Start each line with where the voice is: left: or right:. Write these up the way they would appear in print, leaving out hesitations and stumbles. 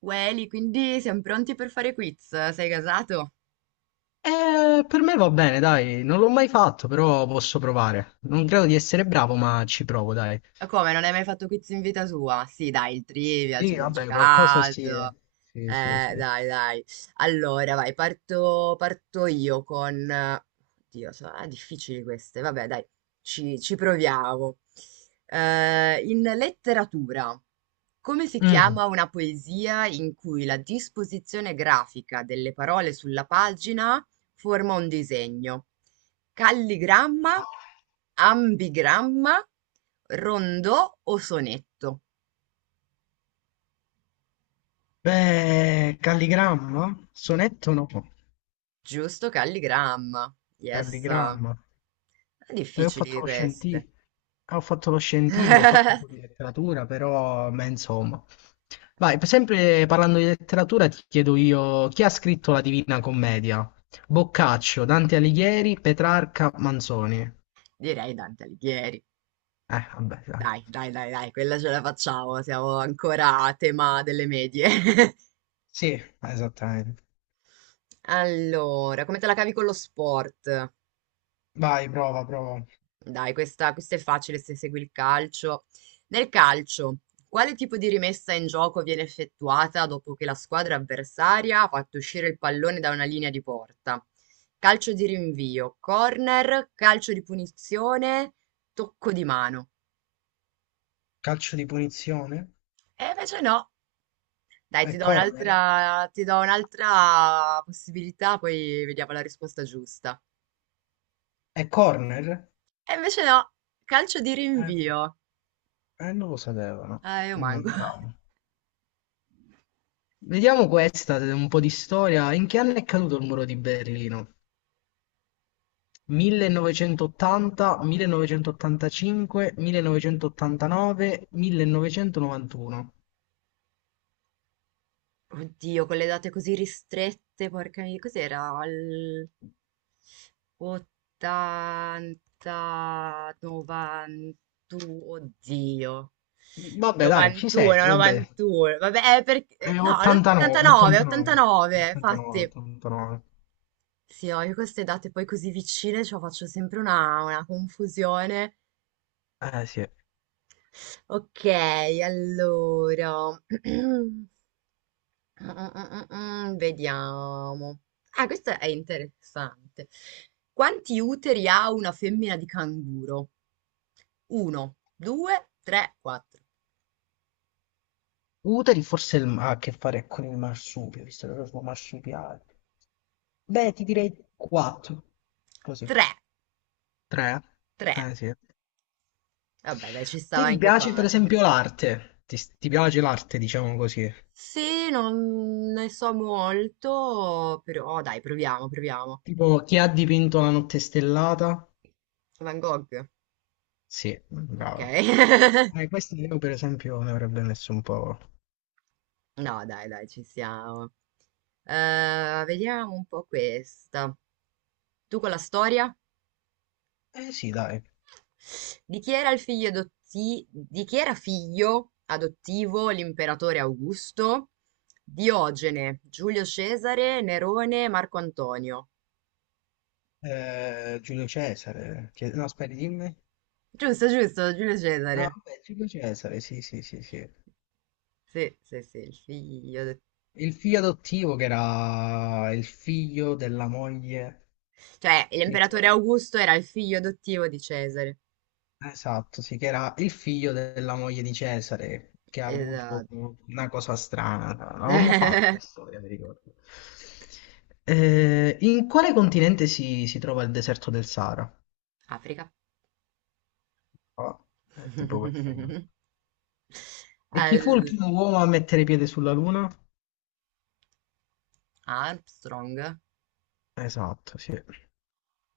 right: Welly, quindi siamo pronti per fare quiz? Sei casato?
left: Per me va bene, dai, non l'ho mai fatto, però posso provare. Non credo di essere bravo, ma ci provo, dai.
right: Ma come, non hai mai fatto quiz in vita tua? Sì, dai, il trivial, ci
left: Sì,
right: abbiamo
left: vabbè, qualcosa sì.
right: giocato.
left: Sì, sì, sì.
right: Dai, dai. Allora, vai, parto io con... Oddio, sono difficili queste. Vabbè, dai, ci proviamo. In letteratura, come si
left: Mm.
right: chiama una poesia in cui la disposizione grafica delle parole sulla pagina forma un disegno? Calligramma, ambigramma, rondò o sonetto.
left: Beh, calligramma? Sonetto no,
right: Giusto, calligramma. Yes.
left: calligramma. E ho fatto
right: Difficili
left: lo
right: queste.
left: scientifico. Ah, ho fatto lo scientifico, ho fatto un po' di letteratura, però, beh, insomma. Vai, sempre parlando di letteratura, ti chiedo io, chi ha scritto la Divina Commedia? Boccaccio, Dante Alighieri, Petrarca, Manzoni.
right: Direi Dante Alighieri.
left: Vabbè, dai.
right: Dai, dai, dai, dai, quella ce la facciamo. Siamo ancora a tema delle medie.
left: Sì, esattamente.
right: Allora, come te la cavi con lo sport?
left: Vai, prova, prova.
right: Dai, questa è facile se segui il calcio. Nel calcio, quale tipo di rimessa in gioco viene effettuata dopo che la squadra avversaria ha fatto uscire il pallone da una linea di porta? Calcio di rinvio, corner, calcio di punizione, tocco di mano.
left: Calcio di punizione?
right: E invece no. Dai,
left: È corner?
right: ti do un'altra possibilità, poi vediamo la risposta giusta.
left: È corner?
right: E invece no, calcio di
left: Eh,
right: rinvio.
left: non lo sapevano.
right: Io
left: Mi
right: manco.
left: mancava. Vediamo questa, un po' di storia. In che anno è caduto il muro di Berlino? 1980, 1985, 1989, 1991.
right: Oddio, con le date così ristrette, porca miseria, cos'era? Al 80, 91, oddio.
left: Vabbè, dai, ci sei,
right: 91,
left: vabbè.
right: 91, vabbè, No,
left: 89,
right: l'89,
left: 89,
right: 89,
left: 89,
right: infatti.
left: 89.
right: Sì, ho io queste date poi così vicine, cioè faccio sempre una confusione.
left: Eh sì.
right: Ok, allora... Vediamo. Ah, questo è interessante. Quanti uteri ha una femmina di canguro? Uno, due, tre, quattro.
left: Uteri forse ha a che fare con il marsupio, visto che lo sono marsupiale. Beh, ti direi 4. Così.
right: Tre,
left: 3.
right: tre.
left: Eh sì.
right: Vabbè, dai, ci
left: Ti,
right: stava
left: ti
right: anche
left: piace per
right: quattro.
left: esempio l'arte? Ti piace l'arte, diciamo così?
right: Sì, non ne so molto, però dai, proviamo, proviamo.
left: Tipo, chi ha dipinto la notte stellata?
right: Van Gogh,
left: Sì,
right: ok?
left: brava. Questa io per esempio ne avrebbe messo un po'.
right: No, dai, dai, ci siamo. Vediamo un po' questa. Tu con la storia?
left: Eh sì, dai.
right: Di chi era figlio adottivo l'imperatore Augusto? Diogene, Giulio Cesare, Nerone, Marco Antonio.
left: Giulio Cesare. No, aspetta, dimmi.
right: Giusto, giusto, Giulio
left: Ah,
right: Cesare.
left: vabbè, Giulio Cesare, sì, sì, sì, sì.
right: Sì, sì, sì, il figlio adottivo.
left: Il figlio adottivo che era il figlio della moglie.
right: Cioè,
left: Sì, me lo
right: l'imperatore
left: ricordo.
right: Augusto era il figlio adottivo di Cesare.
left: Esatto, sì, che era il figlio della moglie di Cesare, che ha avuto
right: Esatto.
left: una cosa strana. L'avevamo fatto la storia, mi ricordo. In quale continente si trova il deserto del Sahara?
right: Africa.
left: Ah, è tipo questa. E chi fu il
right: Al-
left: primo uomo a mettere piede sulla Luna?
right: Armstrong.
left: Esatto, sì.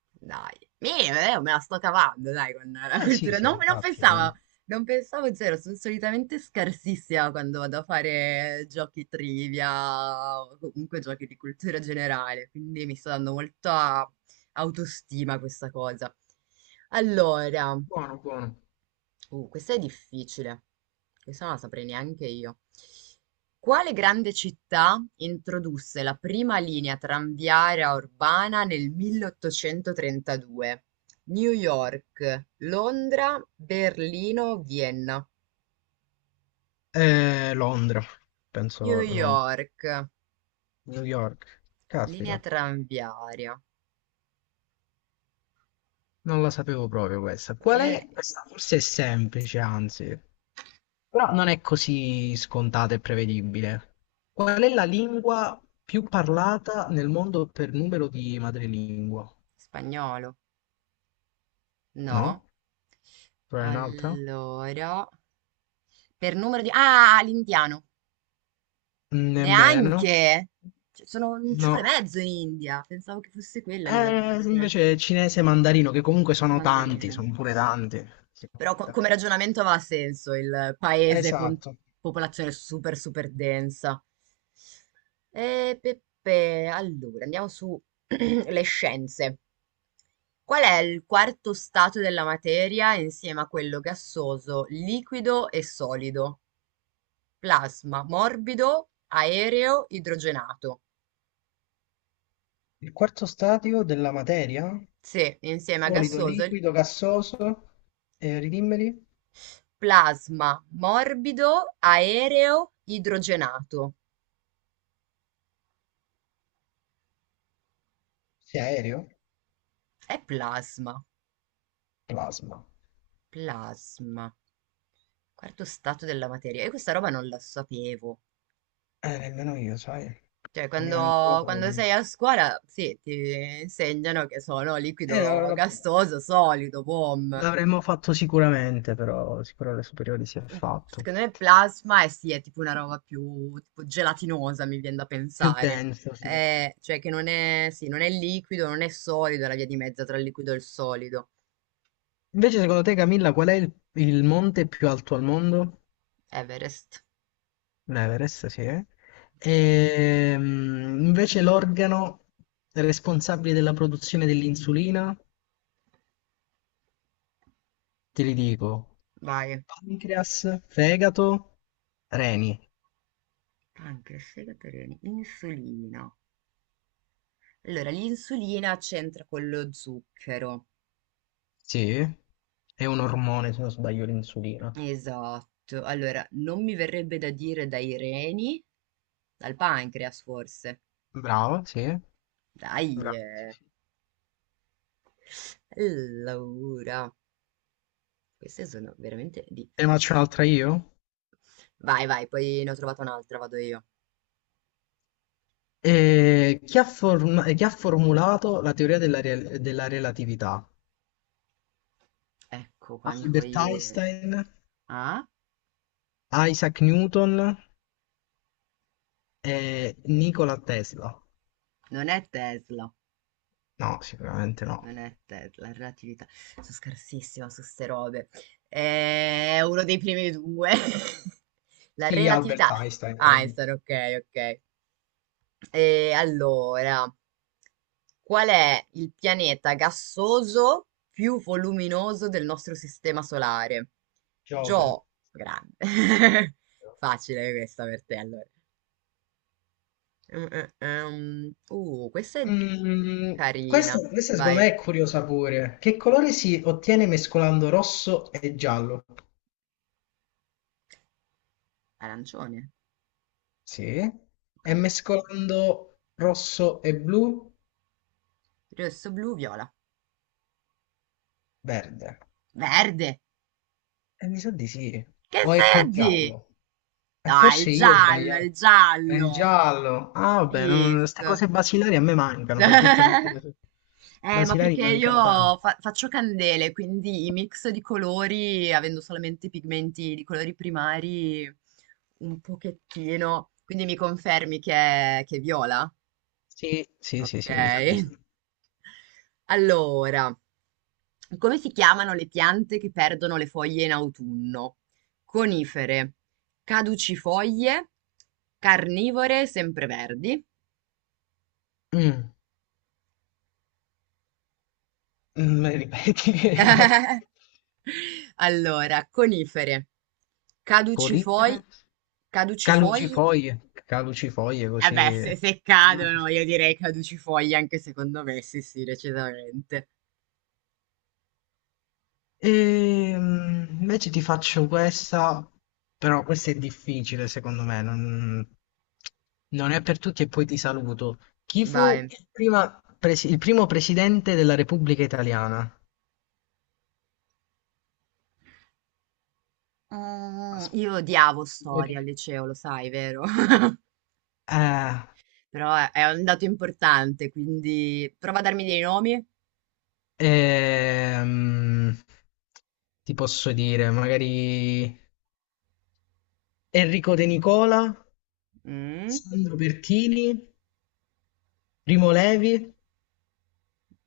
right: Dai, me la sto cavando, dai, con la
left: Eh sì,
right: cultura.
left: sì,
right: Non
left: infatti.
right: pensavo, non pensavo zero, sono solitamente scarsissima quando vado a fare giochi trivia o comunque giochi di cultura generale, quindi mi sta dando molta autostima a questa cosa. Allora,
left: Buono, buono.
right: Questa è difficile. Questa non la saprei neanche io. Quale grande città introdusse la prima linea tranviaria urbana nel 1832? New York, Londra, Berlino, Vienna.
left: Londra,
right: New
left: penso, no,
right: York,
left: New York.
right: linea
left: Caspita,
right: tranviaria.
left: non la sapevo proprio questa.
right: Ma
left: Qual
right: Io
left: è?
right: ne-
left: Questa forse è semplice, anzi, però non è così scontata e prevedibile. Qual è la lingua più parlata nel mondo per numero di madrelingua?
right: Spagnolo, no?
left: No? Qual è un'altra?
right: Allora, per numero di... Ah, l'indiano.
left: Nemmeno.
right: Neanche? Cioè, sono un ciule e
left: No,
right: mezzo in India. Pensavo che fosse quella a livello di
left: eh, invece
right: popolazione.
left: cinese e mandarino, che comunque
right: Forse
left: sono tanti,
right: mandarino.
left: sono pure tanti. Sì, sono
right: Però
left: pure
right: come
left: tanti.
right: ragionamento aveva senso il paese con
left: Esatto.
right: popolazione super super densa. E Peppe, allora andiamo su le scienze. Qual è il quarto stato della materia insieme a quello gassoso, liquido e solido? Plasma, morbido, aereo, idrogenato.
left: Il quarto stadio della materia?
right: Sì, insieme a
left: Solido,
right: gassoso, il
left: liquido, gassoso, ridimmeli?
right: plasma morbido aereo idrogenato.
left: Sì, aereo?
right: È plasma,
left: Plasma.
right: plasma, quarto stato della materia. E questa roba non la sapevo.
left: Nemmeno io, sai.
right: Cioè,
left: Mi mancava
right: quando
left: proprio.
right: sei a scuola, sì, ti insegnano che sono
left: No,
right: liquido gassoso, solido, boom.
left: L'avremmo fatto sicuramente, però sicuro alle superiori si è fatto.
right: Secondo me plasma è sì, è tipo una roba più tipo gelatinosa, mi viene da
left: Più
right: pensare.
left: denso, sì.
right: Cioè che non è, sì, non è liquido, non è solido, è la via di mezzo tra il liquido e il solido.
left: Invece, secondo te, Camilla, qual è il monte più alto al mondo?
right: Everest,
left: Un Everest, sì. E, invece l'organo responsabile della produzione dell'insulina, te li dico,
right: vai.
left: pancreas, fegato, reni,
right: Pancreas, fegato, reni, insulina. Allora, l'insulina c'entra con lo zucchero.
left: sì. È un ormone, se non sbaglio, l'insulina.
right: Esatto. Allora, non mi verrebbe da dire dai reni, dal pancreas forse.
left: Bravo, sì.
right: Dai,
left: Bravo.
right: eh. Allora. Queste sono veramente
left: Te ne faccio
right: difficili.
left: un'altra io?
right: Vai, vai, poi ne ho trovata un'altra, vado io.
left: E chi ha formulato la teoria della relatività?
right: Ecco qua, amico.
left: Albert Einstein,
right: Ah,
left: Isaac Newton e Nikola Tesla.
right: Non è Tesla.
left: No, sicuramente no.
right: Non è te- La relatività. Sono scarsissima su ste robe. È uno dei primi due. La
left: Sì,
right: relatività.
left: Albert Einstein.
right: Einstein, ok, ok. E allora, qual è il pianeta gassoso più voluminoso del nostro sistema solare?
left: Giove.
right: Gio, grande. Facile questa per te, allora. Mm, mm. Questa è
left: Mm,
right: carina.
left: questa secondo me
right: Vai,
left: è curiosa pure. Che colore si ottiene mescolando rosso e giallo?
right: arancione.
left: Sì.
right: Ok.
left: E mescolando rosso e blu?
right: Rosso, blu, viola.
left: Verde.
right: Verde!
left: E mi sa di sì.
right: Che
left: O è col
right: vedi?
left: giallo? E
right: No, è il
left: forse io ho
right: giallo, è il
left: sbagliato. È il
right: giallo.
left: giallo. Ah, vabbè, queste
right: Visto.
left: cose basilari a me mancano, per dirti a me che le cose
right: Ma
left: basilari
right: perché io
left: mancano tanto.
right: faccio candele, quindi i mix di colori, avendo solamente pigmenti di colori primari, un pochettino. Quindi mi confermi che che è viola?
left: Sì, sì, sì,
right: Ok.
left: sì, mi sa di sì.
right: Allora, come si chiamano le piante che perdono le foglie in autunno? Conifere, caducifoglie, carnivore, sempreverdi.
left: Mm, me li ripeti che non ho capito.
right: Allora, conifere, caducifoglie,
left: Colicere?
right: caducifoglie.
left: Calucifoglie, calucifoglie
right: Eh beh,
left: così.
right: se cadono, io direi caducifoglie anche secondo me, sì, sì, decisamente.
left: Invece ti faccio questa, però questa è difficile secondo me, non è per tutti e poi ti saluto. Chi fu
right: Vai.
left: il primo presidente della Repubblica Italiana?
right: Mm,
left: Aspetta.
right: io odiavo
left: Vuoi che
right: storia al
left: ti-
right: liceo, lo sai, vero?
left: Eh,
right: Però è È un dato importante, quindi prova a darmi dei nomi.
left: Ehm, Ti posso dire, magari Enrico De Nicola,
right: Mm?
left: Sandro Pertini, Primo Levi,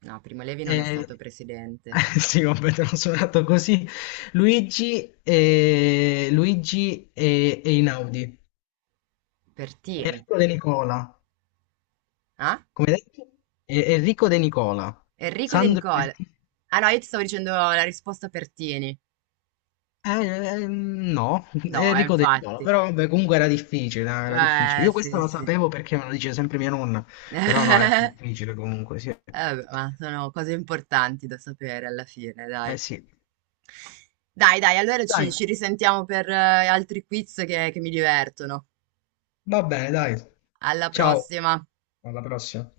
right: No, Primo Levi non è
left: eh,
right: stato presidente.
left: sì, vabbè, te l'ho suonato così, Luigi e Inaudi.
right: Pertini.
left: Enrico De Nicola,
right: Ah?
left: come detto? Enrico De Nicola,
right: Enrico De
left: Sandro
right: Nicole.
left: Pertini.
right: Ah no, io ti stavo dicendo la risposta Pertini.
left: Eh, no,
right: No,
left: Enrico De Nicola,
right: infatti.
left: però vabbè, comunque era difficile, era difficile. Io questa
right: Sì,
left: la
right: sì.
left: sapevo perché me lo dice sempre mia nonna, però no, era difficile comunque, sì.
right: Vabbè, ma sono cose importanti da sapere alla fine,
left: Eh
right: dai.
left: sì.
right: Dai, dai, allora ci,
left: Dai,
right: ci risentiamo per altri quiz che mi divertono.
left: va bene, dai.
right: Alla
left: Ciao,
right: prossima.
left: alla prossima.